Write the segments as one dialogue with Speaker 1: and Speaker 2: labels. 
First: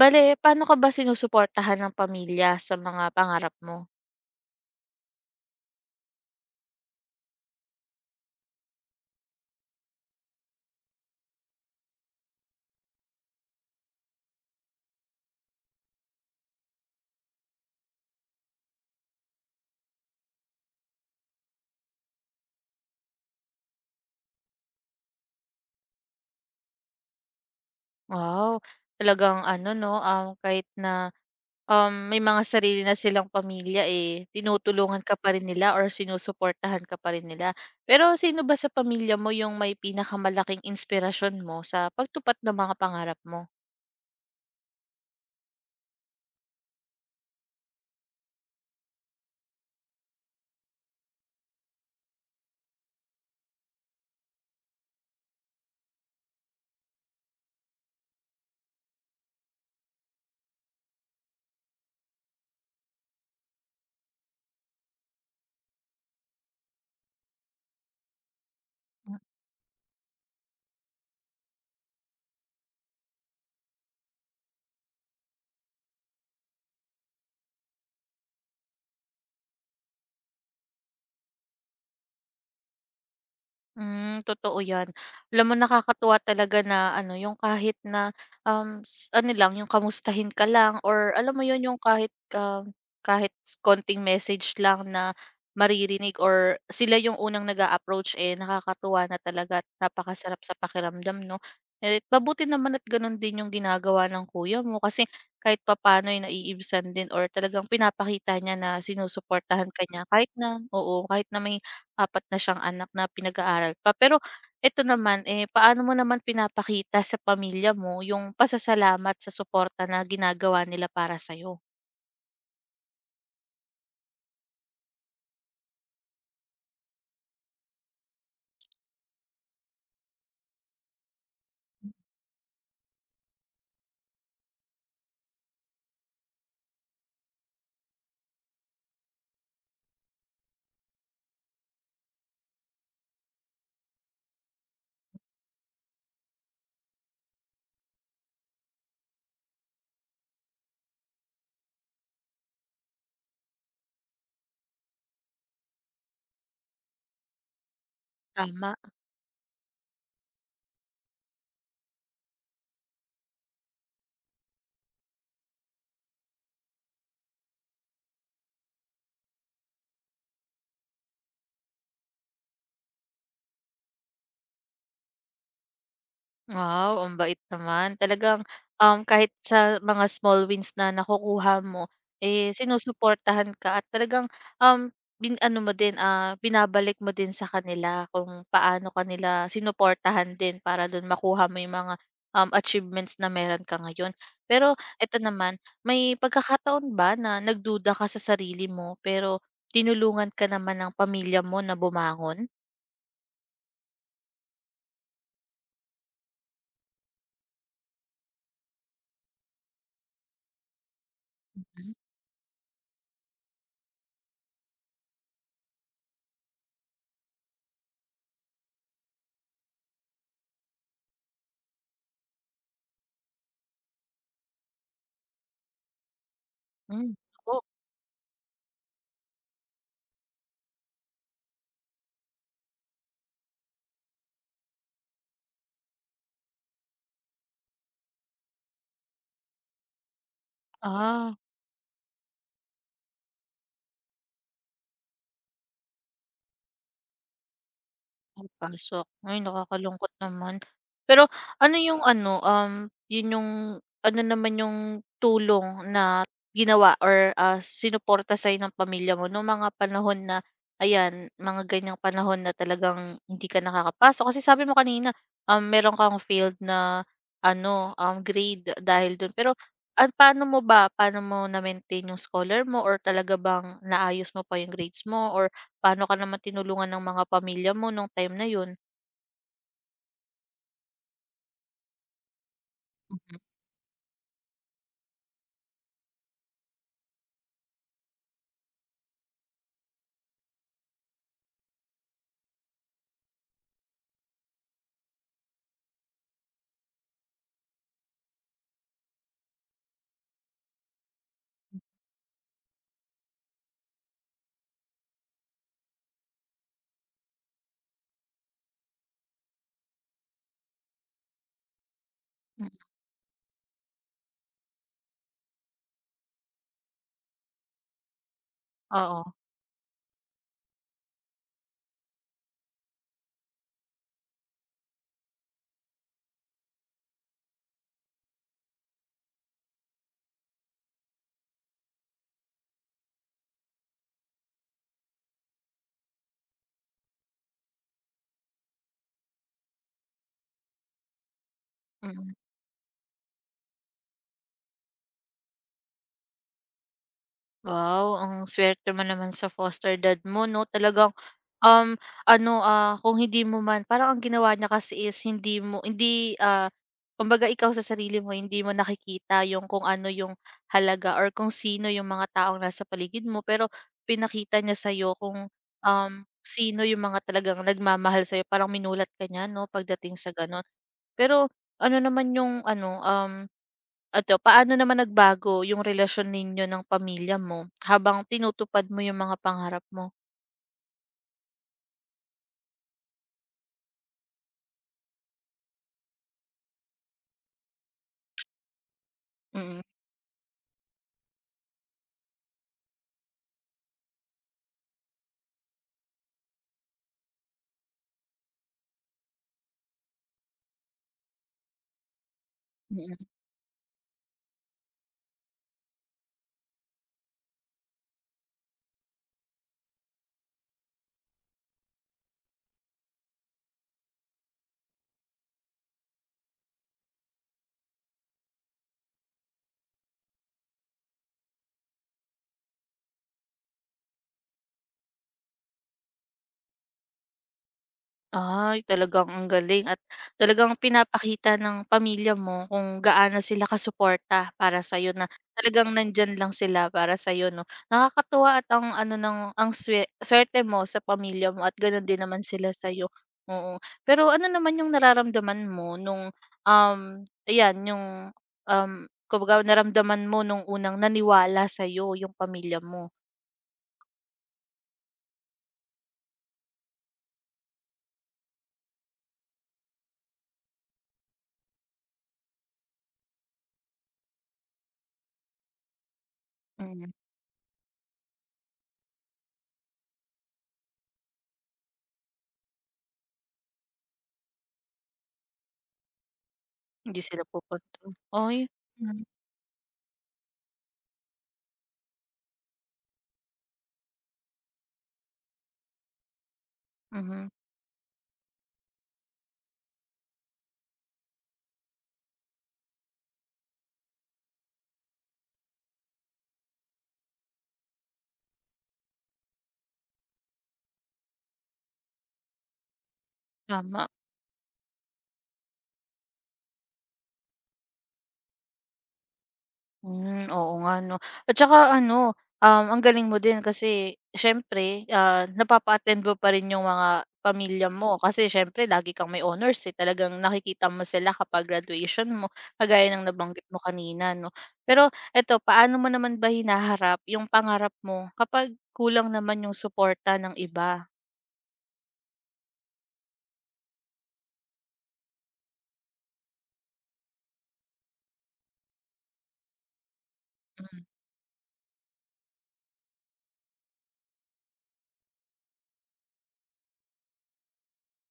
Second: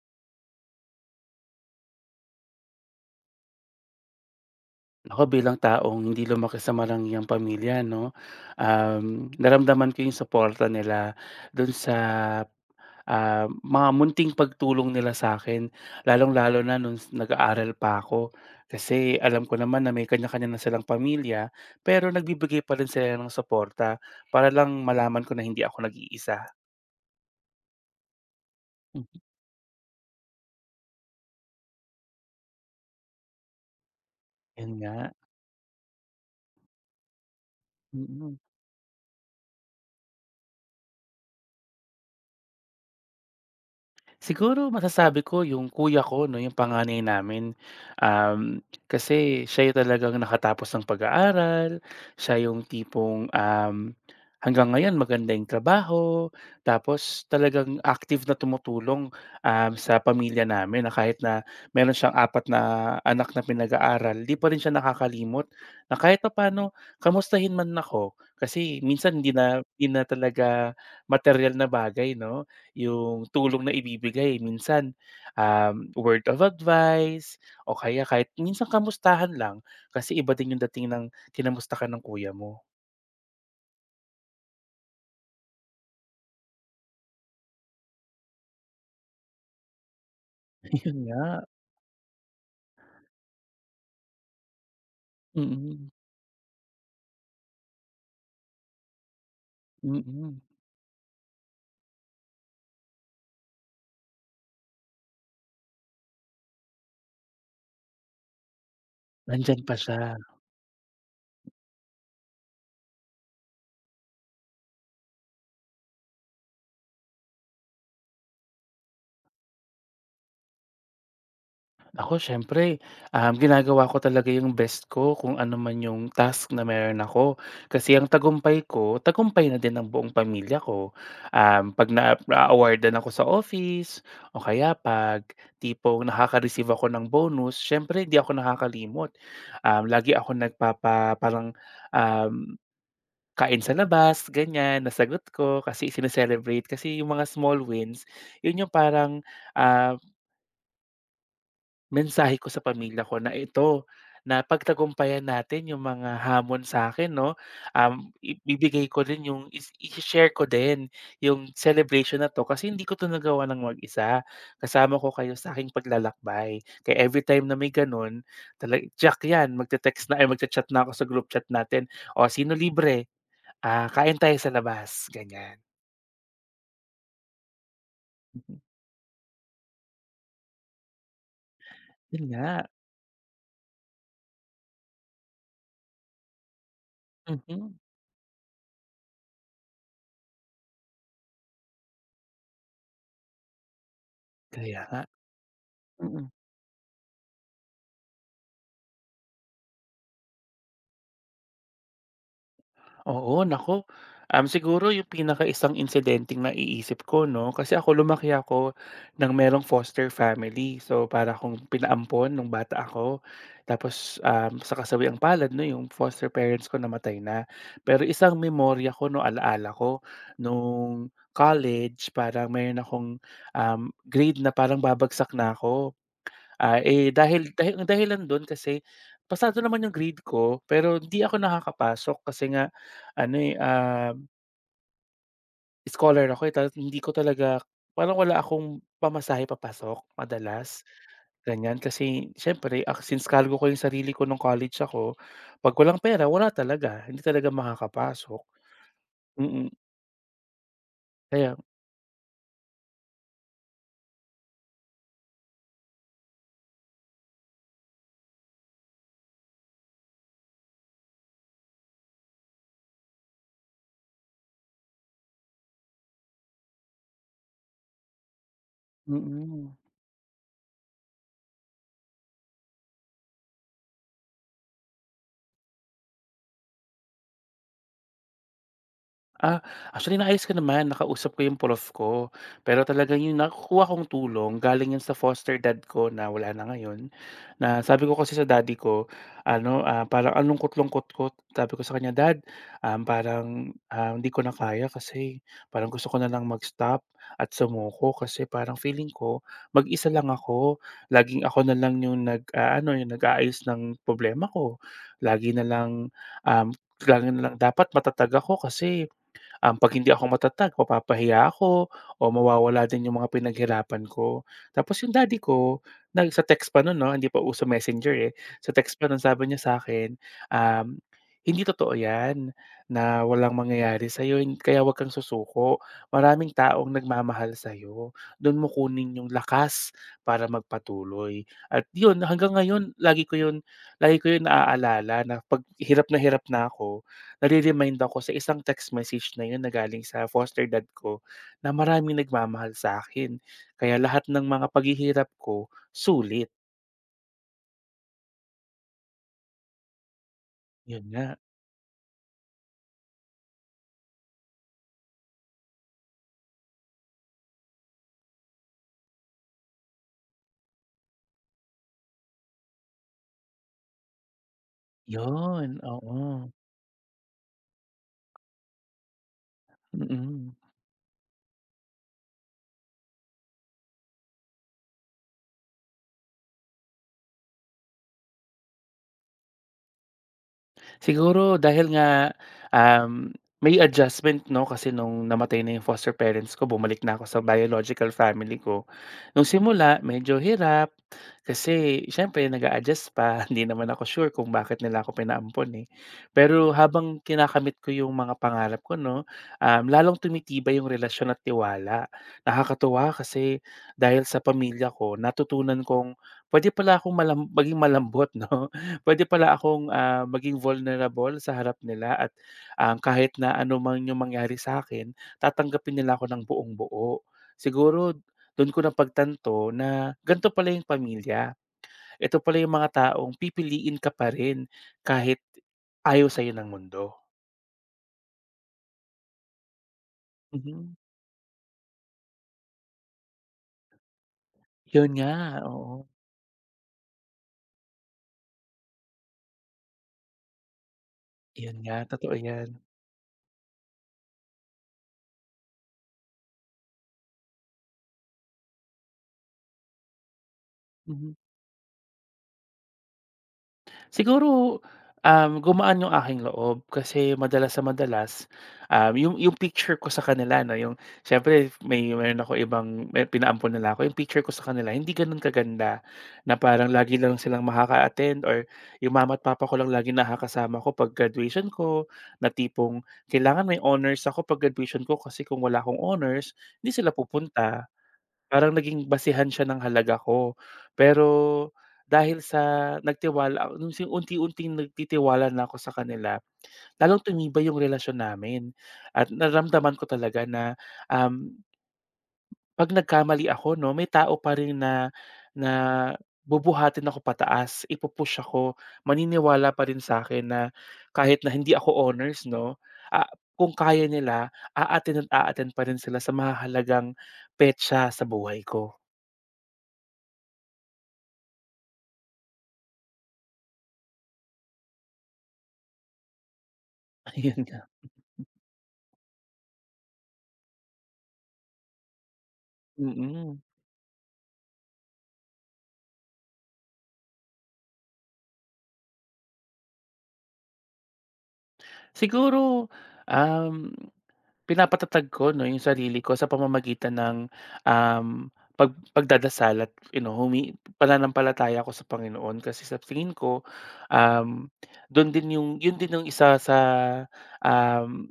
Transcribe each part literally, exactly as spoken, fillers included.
Speaker 1: Bale, paano ka ba sinusuportahan ng pamilya sa mga pangarap mo?
Speaker 2: Ako bilang taong hindi lumaki sa marangyang pamilya 'no, um, naramdaman ko yung suporta nila dun sa, ah, mga munting pagtulong nila sa akin. Lalong-lalo na nung s- nag-aaral pa ako. Kasi alam ko naman na may kanya-kanya na silang pamilya, pero nagbibigay pa rin sila ng suporta para lang malaman ko na hindi ako nag-iisa.
Speaker 1: Wow, talagang ano 'no, um, kahit na, um, may mga sarili na silang pamilya, eh,
Speaker 2: Yun
Speaker 1: tinutulungan
Speaker 2: nga.
Speaker 1: ka pa rin nila or sinusuportahan ka pa rin nila. Pero
Speaker 2: Mm.
Speaker 1: sino ba sa pamilya mo yung may pinakamalaking inspirasyon mo sa pagtupad ng mga pangarap mo?
Speaker 2: Siguro masasabi ko yung kuya ko 'no, yung panganay namin. Um, kasi siya yung talagang nakatapos ng pag-aaral, siya yung tipong, um, hanggang ngayon maganda yung trabaho, tapos talagang active na tumutulong, um, sa pamilya namin na kahit na meron siyang apat na anak na pinag-aaral, 'di pa rin siya nakakalimot na kahit pa paano kamustahin man ako. Kasi minsan hindi na hindi na talaga material na bagay 'no, yung tulong na ibibigay minsan, um, word of advice o kaya kahit minsan kamustahan lang kasi iba din yung dating ng kinamusta ka ng kuya mo.
Speaker 1: Hmm, totoo 'yan. Alam mo nakakatuwa talaga na ano, yung kahit na, um, s ano lang, yung kamustahin ka lang
Speaker 2: Yun
Speaker 1: or
Speaker 2: nga.
Speaker 1: alam mo yun, yung kahit, um, kahit s- konting message lang na
Speaker 2: Mm.
Speaker 1: maririnig or sila yung unang nag approach eh, nakakatuwa na talaga at
Speaker 2: Mm.
Speaker 1: napakasarap sa pakiramdam 'no. Eh, mabuti naman at ganun din yung ginagawa ng kuya mo kasi kahit papaano ay naiibsan din or talagang pinapakita niya na
Speaker 2: Nandiyan
Speaker 1: sinusuportahan
Speaker 2: pa
Speaker 1: ka niya
Speaker 2: siya.
Speaker 1: kahit na oo, kahit na may apat na siyang anak na pinag-aaral pa. Pero ito naman, eh, paano mo naman pinapakita sa pamilya mo yung pasasalamat sa suporta na ginagawa nila para sa'yo?
Speaker 2: Ako siyempre, um, ginagawa ko talaga yung best ko kung ano man yung task na meron ako. Kasi ang tagumpay ko, tagumpay na din ng buong pamilya ko. Um, pag na- na-awardan ako sa office, o kaya pag tipong nakaka-receive ako ng bonus, siyempre hindi ako nakakalimot. Um, lagi ako nagpapa, parang um, kain sa labas, ganyan, nasagot ko kasi sineselebrate. Kasi yung mga small wins, yun yung parang um, mensahe ko sa pamilya ko na ito, na pagtagumpayan natin yung mga hamon sa akin, 'no, um,
Speaker 1: Tama.
Speaker 2: ibibigay ko rin yung is i share ko din yung celebration na 'to kasi hindi ko 'to nagawa ng mag-isa, kasama ko kayo sa aking paglalakbay. Kaya everytime na may gano'n, talag, tiyak 'yan magte-text na ay magcha-chat na ako sa group chat natin, "O sino libre? Ah, kain tayo sa labas." Ganyan.
Speaker 1: Wow, ang bait naman. Talagang,
Speaker 2: Mhm.
Speaker 1: um, kahit sa mga small wins na nakukuha mo,
Speaker 2: 'Yun
Speaker 1: eh,
Speaker 2: nga.
Speaker 1: sinusuportahan ka at talagang, um, bin-ano mo din, ah, binabalik mo din sa
Speaker 2: Mhm.
Speaker 1: kanila kung paano kanila nila sinuportahan din para dun makuha mo yung mga, um, achievements na meron ka ngayon. Pero
Speaker 2: Kaya nga.
Speaker 1: eto naman, may
Speaker 2: Mm.
Speaker 1: pagkakataon ba na nagduda ka sa sarili mo pero tinulungan ka naman ng pamilya mo na bumangon?
Speaker 2: Oo, naku. Um, siguro yung pinaka pinakaisang insidenteng naiisip ko 'no, kasi ako lumaki ako ng merong foster family. So, para akong
Speaker 1: Hmm,
Speaker 2: pinaampon nung bata ako. Tapos, um, sa kasawiang palad 'no, yung foster parents ko namatay na. Pero isang memorya ko 'no, ala ko nung college parang meron akong, um, grade na parang babagsak na ako. Ah, eh,
Speaker 1: hmm,
Speaker 2: dahil
Speaker 1: naku,
Speaker 2: dahil ang dahilan do'n kasi pasado naman 'yung grade ko, pero hindi ako nakakapasok kasi nga ano, eh, ah, scholar ako, eh, tapos hindi ko talaga parang wala akong pamasahe papasok madalas,
Speaker 1: ah.
Speaker 2: ganiyan. Kasi siyempre, ah, since cargo ko 'yung sarili ko nung college ako, 'pag walang pera wala talaga, hindi talaga makakapasok.
Speaker 1: Ang pasok. Ay
Speaker 2: Mm.
Speaker 1: nakakalungkot naman. Pero
Speaker 2: Kaya
Speaker 1: ano yung ano, um, yun yung ano naman yung tulong na ginawa or, ah, sinuporta sa'yo ng pamilya mo nung mga panahon na ayan, mga ganiyang panahon na talagang hindi ka nakakapasok? Kasi sabi mo kanina, um, meron kang field na ano, um, grade dahil dun. Pero,
Speaker 2: mm.
Speaker 1: ah, paano mo ba paano mo na-maintain yung scholar mo or talaga bang naayos mo pa yung grades mo or Paano ka naman tinulungan ng mga pamilya mo nung time na yun?
Speaker 2: Ah, actually naayos ko naman, nakausap ko yung prof ko. Pero talagang yung nakukuha kong tulong galing yun sa foster dad ko na wala na ngayon, na sabi ko kasi sa daddy ko ano, ah, parang ang lungkot kot ko. Sabi ko sa kanya, "Dad, um, parang, ah, hindi ko na kaya kasi parang gusto ko na lang mag-stop at sumuko kasi parang feeling ko mag-isa lang ako. Laging ako na lang yung nag ah, ano yung nag-aayos ng problema ko. Lagi na lang, um, lagi na lang dapat matatag ako kasi um, 'pag hindi ako matatag mapapahiya ako o
Speaker 1: Mm.
Speaker 2: mawawala din yung mga pinaghirapan ko. Tapos yung daddy ko nag sa text pa nun 'no, hindi pa uso Messenger, eh. Sa text pa nun
Speaker 1: Oo,
Speaker 2: sabi niya sa'kin, um, "Hindi totoo yan na walang mangyayari sa'yo hin kaya huwag kang susuko. Maraming taong nagmamahal sa'yo. Dun mo kunin yung lakas para magpatuloy." At yun hanggang ngayon lagi ko yun lagi ko yun naaalala na 'pag hirap na hirap na ako nare-remind ako sa isang text message na yun na galing sa foster dad ko na maraming
Speaker 1: mm.
Speaker 2: nagmamahal sa akin. Kaya lahat ng mga paghihirap ko sulit.
Speaker 1: Wow, ang swerte mo naman sa foster dad mo 'no,
Speaker 2: Yun
Speaker 1: talagang,
Speaker 2: nga.
Speaker 1: um, ano, ah, kung hindi mo man parang ang ginawa niya kasi is hindi mo hindi, ah, kumbaga ikaw sa sarili mo hindi mo nakikita yung kung ano yung halaga or kung sino yung mga taong nasa paligid mo, pero pinakita niya sa'yo kung,
Speaker 2: Yun,
Speaker 1: um,
Speaker 2: oo.
Speaker 1: sino yung mga talagang nagmamahal sa'yo, parang minulat ka niya 'no, pagdating sa
Speaker 2: Mm.
Speaker 1: gano'n. Pero ano naman yung ano, um, eto paano naman nagbago yung relasyon ninyo ng pamilya mo habang tinutupad mo yung mga pangarap mo?
Speaker 2: Siguro dahil nga, um, may adjustment 'no, kasi nung namatay na yung foster parents ko bumalik na ako sa biological family ko. Nung
Speaker 1: Mm,
Speaker 2: simula medyo hirap, kasi siyempre nag-a-adjust pa, hindi naman ako sure kung bakit nila ako pinaampon, eh. Pero habang kinakamit ko yung mga pangarap ko 'no, um, lalong tumitibay yung relasyon at tiwala. Nakakatuwa
Speaker 1: mm.
Speaker 2: kasi dahil sa pamilya ko natutunan kong pwede pala akong malam maging malambot 'no, Puwede pala akong, ah, maging vulnerable sa harap nila at, um, kahit na ano man yung mangyari sa akin tatanggapin nila ako ng buong-buo. Siguro do'n ko napagtanto na ganito pala yung pamilya, ito pala yung mga taong pipiliin ka pa rin kahit ayaw sa'yo ng mundo.
Speaker 1: Ay, talagang ang galing at talagang
Speaker 2: Mhm.
Speaker 1: pinapakita ng pamilya mo kung gaano sila kasuporta para
Speaker 2: 'Yun
Speaker 1: sa'yo na
Speaker 2: nga, oo.
Speaker 1: talagang nandyan lang sila para sa 'no. Nakakatuwa at ang ano ng ang swe suwerte mo sa pamilya mo
Speaker 2: 'Yun
Speaker 1: at
Speaker 2: nga,
Speaker 1: gano'n din
Speaker 2: totoo
Speaker 1: naman
Speaker 2: 'yan.
Speaker 1: sila sa oo. Pero ano naman yung nararamdaman mo nung, um, ayan yung, um, kumbaga naramdaman mo nung unang
Speaker 2: Mhm.
Speaker 1: naniwala sa'yo yung pamilya mo?
Speaker 2: Siguro, um, gumaan yung aking loob kasi madalas sa madalas, um, yung yung picture ko sa kanila 'no, yung siyempre may meron ako ibang may pinaampon nila ako, yung picture ko sa kanila hindi gano'n kaganda na parang
Speaker 1: Mm,
Speaker 2: lagi lang silang makaka-attend or yung mama at papa ko lang lagi nakakasama ko 'pag graduation ko, na tipong kailangan may honors ako 'pag graduation ko kasi kung wala akong honors, hindi sila
Speaker 1: hindi sila
Speaker 2: pupunta.
Speaker 1: pupunta. Ay,
Speaker 2: Parang naging
Speaker 1: hmm,
Speaker 2: basehan siya ng halaga ko. Pero dahil sa nagtiwala nung si unti-unting nagtitiwala na ako sa kanila, lalong
Speaker 1: mhm,
Speaker 2: tumibay yung relasyon namin at naramdaman ko talaga na, um, 'pag nagkamali ako 'no, may tao pa rin na na bubuhatin ako pataas, ipu ako, maniniwala pa rin sa akin na kahit na hindi ako honors 'no, ah, kung kaya
Speaker 1: tama.
Speaker 2: nila, aatin at aatin pa rin sila sa mahalagang petsa sa buhay ko.
Speaker 1: Hmm, oo nga 'no. At saka ano, um, ang galing mo din kasi siyempre, ah, napapa-attend mo pa rin yung mga
Speaker 2: Ayun.
Speaker 1: pamilya mo kasi siyempre lagi kang may honors, eh, talagang nakikita mo sila kapag graduation mo, kagaya ng
Speaker 2: Mm.
Speaker 1: nabanggit mo kanina 'no. Pero eto, paano mo naman ba hinaharap yung pangarap mo kapag kulang naman yung suporta ng iba?
Speaker 2: Siguro, um, pinapatatag ko 'no, yung sarili ko sa pamamagitan ng, um, pag pagdadasal at you know, humi
Speaker 1: Hmm,
Speaker 2: pananampalataya ako sa Panginoon kasi sa tingin ko, um, don din yung yun din yung isa sa, um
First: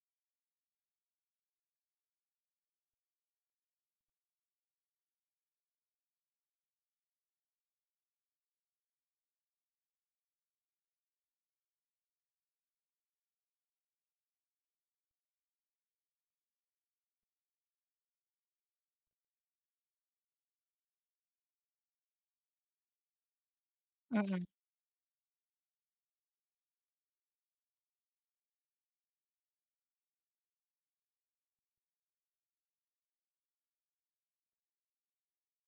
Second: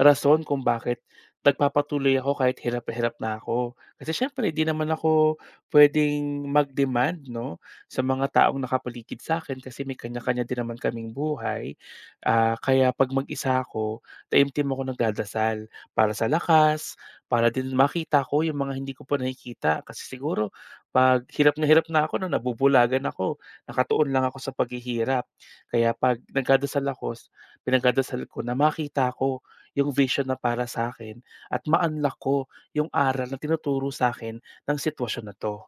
Speaker 2: rason kung bakit nagpapatuloy ako kahit hirap na hirap na ako. Kasi siyempre hindi naman ako puwedeng mag-demand 'no, sa mga taong nakapaligid sa akin, kasi may kanya-kanya din naman kaming buhay. Ah, kaya 'pag mag-isa ako, taimtim ako nagdadasal para sa lakas, para din makita ko yung mga hindi ko pa nakikita. Kasi siguro 'pag hirap na hirap na ako 'no, nabubulagan ako, nakatuon lang ako
Speaker 1: mm.
Speaker 2: sa paghihirap. Kaya 'pag nagdadasal ako, pinagdadasal ko na makita ko yung vision na para sa akin at ma-unlock ko yung aral na tinuturo sa akin ng sitwasyon na 'to.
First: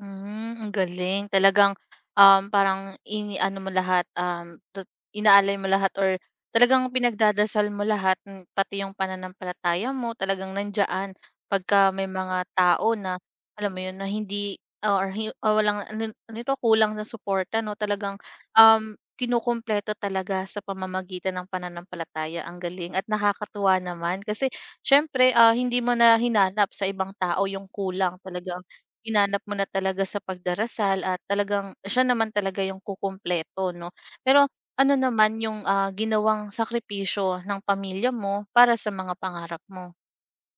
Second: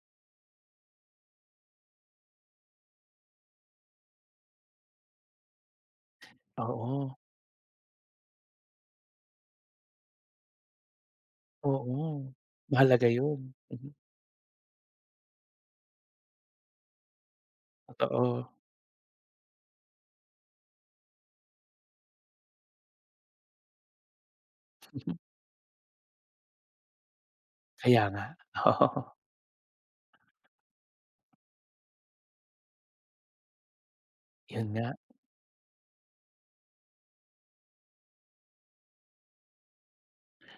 Speaker 1: Hmm, ang galing. Talagang, um, parang iniano mo lahat, um, tut inaalay mo lahat or talagang
Speaker 2: Oo,
Speaker 1: pinagdadasal mo lahat, hmm, pati yung pananampalataya mo talagang nandiyaan pagka may
Speaker 2: oo.
Speaker 1: mga tao
Speaker 2: Mahalaga
Speaker 1: na
Speaker 2: yun.
Speaker 1: alam mo
Speaker 2: Mhm.
Speaker 1: yun, na hindi ah, or hi o walang ano ano ito, kulang na suporta 'no, talagang,
Speaker 2: Totoo.
Speaker 1: um, kinukumpleto talaga sa pamamagitan ng pananampalataya. Ang galing at nakakatuwa naman kasi
Speaker 2: Mhm.
Speaker 1: siyempre, ah, hindi mo na hinanap sa ibang tao yung
Speaker 2: Kaya
Speaker 1: kulang.
Speaker 2: nga.
Speaker 1: Talagang
Speaker 2: Oo,
Speaker 1: Hinanap mo na talaga sa pagdarasal at talagang siya naman talaga yung kukumpleto 'no. Pero
Speaker 2: yun
Speaker 1: ano
Speaker 2: nga.
Speaker 1: naman yung, ah, ginawang sakripisyo ng pamilya mo para sa mga pangarap mo?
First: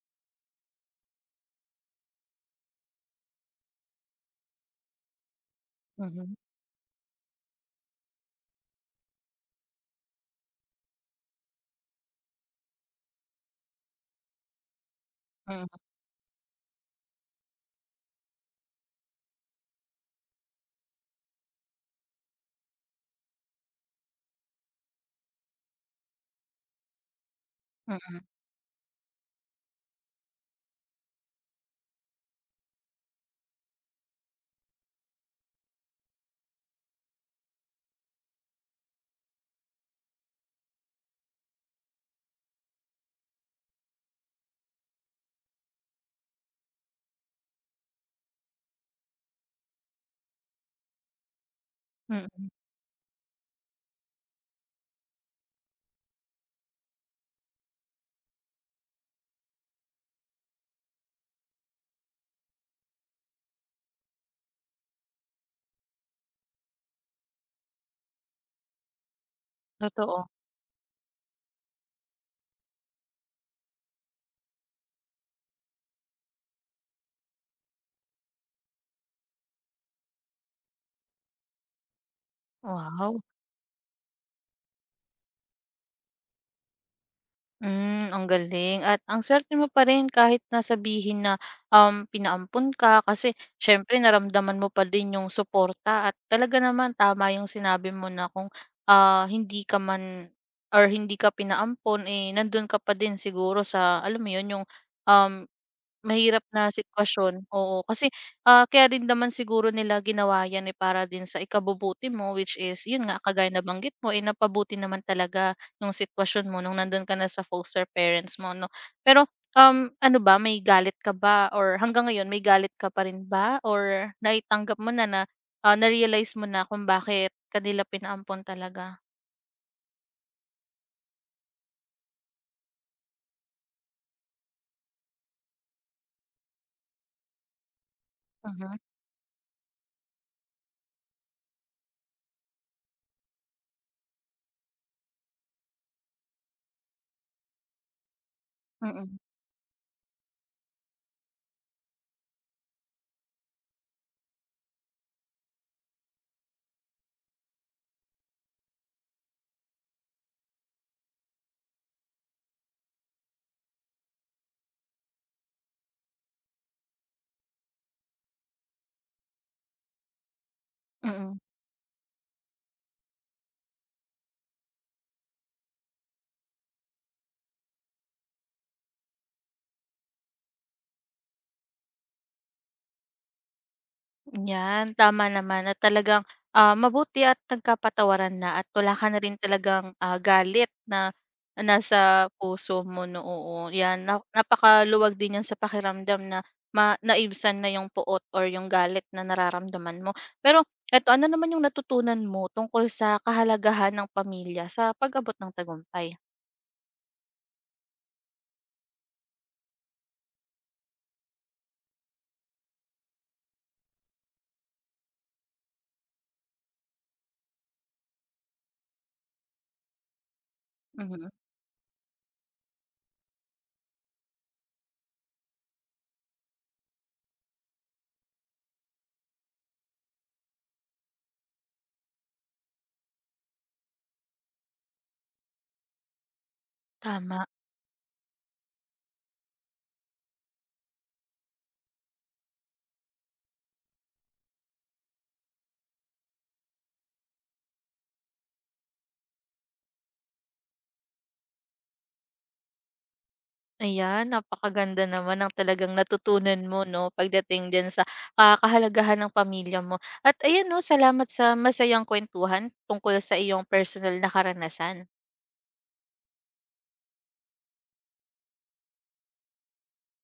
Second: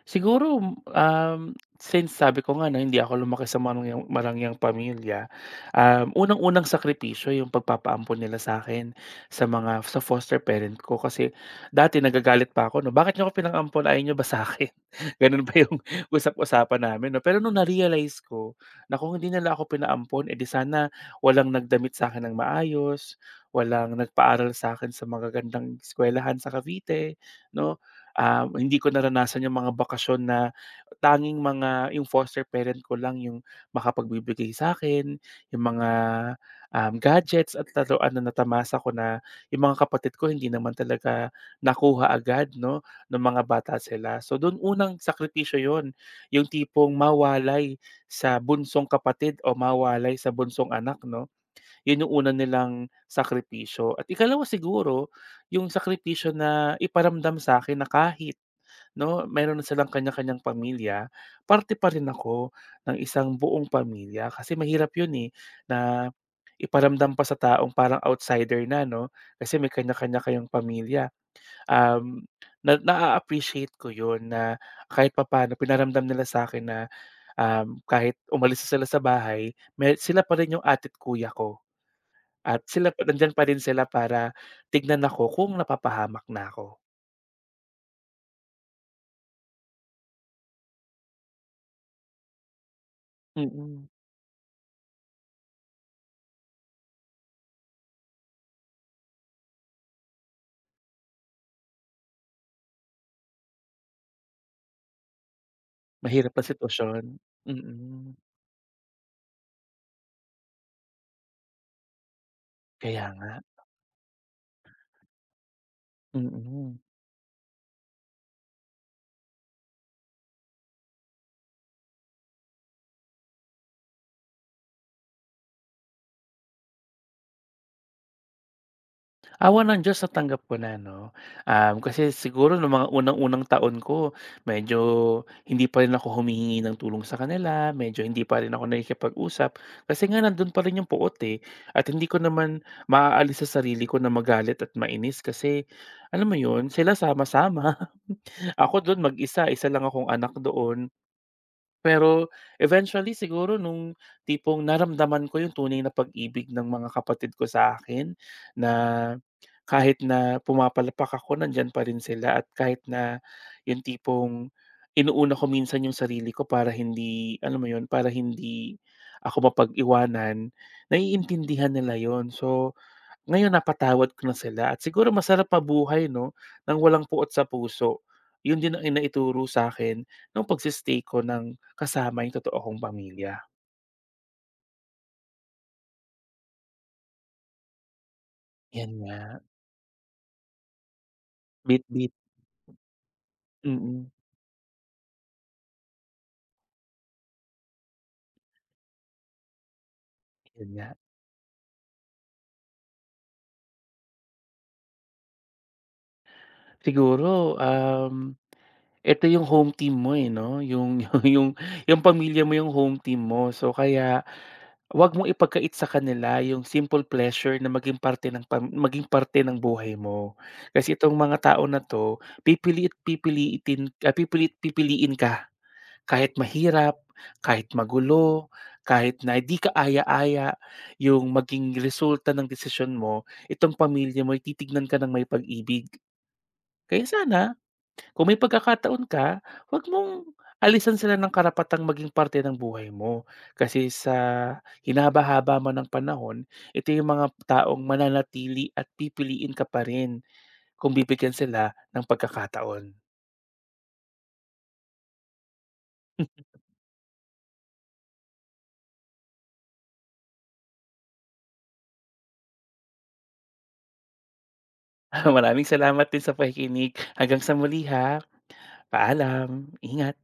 Speaker 2: Siguro, um, since sabi ko nga 'no, hindi ako lumaki sa marangyang marangyang pamilya, um,
Speaker 1: Mhm,
Speaker 2: unang-unang sakripisyo yung pagpapaampon nila sa akin sa mga sa foster parent ko. Kasi dati nagagalit pa ako 'no, "Bakit niyo ako pinang-ampon, ayaw niyo ba sa'kin?" Gano'n pa
Speaker 1: mm,
Speaker 2: yung usap-usapan namin 'no. Pero nung na-realize ko na kung hindi nila ako pinaampon, edi sana walang nagdamit sa akin ng maayos, walang nagpaaral sa akin sa mga magagandang eskuwelahan sa Cavite 'no,
Speaker 1: mm,
Speaker 2: ah hindi ko naranasan yung mga bakasyon na tanging mga yung foster parent ko lang yung makapagbibigay sa akin, yung mga, um, gadgets at laruan na natamasa ko na yung mga kapatid ko hindi naman talaga nakuha agad 'no, nung mga bata sila. So dun unang sakripisyo yon, yung tipong mawalay sa bunsong kapatid o mawalay sa bunsong anak 'no, yun yung una
Speaker 1: mm,
Speaker 2: nilang sakripisyo. At ikalawa siguro, yung sakripisyo na iparamdam sa akin na kahit 'no, meron na silang kanya-kanyang pamilya, parte pa rin ako ng isang buong pamilya kasi mahirap 'yun, eh, na iparamdam pa sa taong parang outsider na 'no, kasi may kanya-kanya
Speaker 1: totoo.
Speaker 2: kayong pamilya. Um, na naa-appreciate ko 'yun na kahit papaano pinaramdam nila sa akin na, um, kahit umalis na sila sa bahay, may sila pa rin yung ati't kuya ko at sila pa
Speaker 1: Wow.
Speaker 2: nandiyan pa rin sila para tignan ako kung napapahamak na ako.
Speaker 1: Hmm, ang galing at ang suwerte mo pa rin kahit na sabihin na, um, pinaampun ka kasi
Speaker 2: Mm.
Speaker 1: siyempre naramdaman mo pa din yung suporta at talaga naman tama yung sinabi mo na kung, ah, hindi ka man or hindi ka pinaampon, eh, nandun ka pa din siguro sa alam mo yun, yung, um,
Speaker 2: Mahirap
Speaker 1: Mahirap
Speaker 2: na
Speaker 1: na
Speaker 2: sitwasyon.
Speaker 1: sitwasyon, oo. Kasi,
Speaker 2: Mm.
Speaker 1: ah, kaya din naman siguro nila ginawa 'yan, eh, para din sa ikabubuti mo which is 'yun
Speaker 2: Kaya
Speaker 1: nga
Speaker 2: nga.
Speaker 1: kagaya na banggit mo, eh, napabuti naman talaga yung sitwasyon mo nung
Speaker 2: Mm.
Speaker 1: nandun ka na sa foster parents mo 'no. Pero, um, ano ba may galit ka ba or hanggang ngayon may galit ka pa rin ba or naitanggap mo na na, ah, na-realize mo na kung bakit kanila nila pinaampon talaga?
Speaker 2: Awa ng Diyos natanggap ko na 'no. Um, kasi siguro noong mga unang-unang taon ko medyo hindi pa rin ako humihingi ng tulong sa kanila, medyo hindi pa rin ako
Speaker 1: Mhm,
Speaker 2: nakikipag-usap kasi nga nandun pa rin yung puot, eh, at hindi ko naman maaalis sa sarili ko na magalit at mainis kasi alam mo yun, sila sama-sama, ako dun
Speaker 1: mm,
Speaker 2: mag-isa, isa lang akong anak doon. Pero eventually siguro nung tipong naramdaman ko yung tunay na pag-ibig ng mga kapatid ko sa akin na kahit na pumapalpak ako nandiyan pa rin sila at kahit na yung tipong inuuna ko minsan yung sarili ko para hindi alam mo yun, para hindi ako mapag-iwanan,
Speaker 1: mm.
Speaker 2: naiintindihan nila yon. So ngayon napatawad ko na sila at siguro masarap mabuhay 'no, ng walang puot sa puso. 'Yun din ang naituro sa'kin nung pagse-stay ko ng kasama yung totoo kong pamilya.
Speaker 1: Yan, tama naman at talagang, ah, mabuti at nagkapatawaran na at
Speaker 2: 'Yan
Speaker 1: wala ka na rin
Speaker 2: nga.
Speaker 1: talagang, ah, galit na
Speaker 2: bit
Speaker 1: nasa puso mo 'no, oo. Yan,
Speaker 2: mm.
Speaker 1: na napakaluwag din yan sa pakiramdam na ma naibsan na yung poot or yung galit na nararamdaman mo. Pero
Speaker 2: 'Yun nga.
Speaker 1: eto, ano naman yung natutunan mo tungkol sa kahalagahan ng pamilya sa pag-abot ng tagumpay?
Speaker 2: Siguro, um, eto yung home team mo, eh, 'no, yung yung yung yung pamilya mo yung home team mo, so kaya huwag mong ipagkait sa kanila yung simple pleasure na maging parte ng pam maging parte ng buhay mo. Kasi itong
Speaker 1: Mhm,
Speaker 2: mga tao na 'to, pipili at pipiliitin ah, pipili't pipiliin ka kahit mahirap, kahit magulo, kahit na hindi ka aya-aya yung maging resulta ng desisyon mo, itong pamilya mo titignan ka ng may pag-ibig. Kaya sana
Speaker 1: tama.
Speaker 2: kung may pagkakataon ka, huwag mong alisan sila ng karapatang maging parte ng buhay mo. Kasi sa hinaba-haba man ng panahon, ito yung mga taong mananatili at pipiliin ka pa rin kung bibigyan sila ng pagkakataon.
Speaker 1: Ayan, napakaganda naman ang talagang natutunan mo 'no, pagdating din sa, ah, kahalagahan ng pamilya mo. At ayan 'no, salamat sa masayang kuwentuhan tungkol sa iyong personal na karanasan.
Speaker 2: Maraming salamat din sa pakikinig. Hanggang sa muli ha. Paalam. Ingat.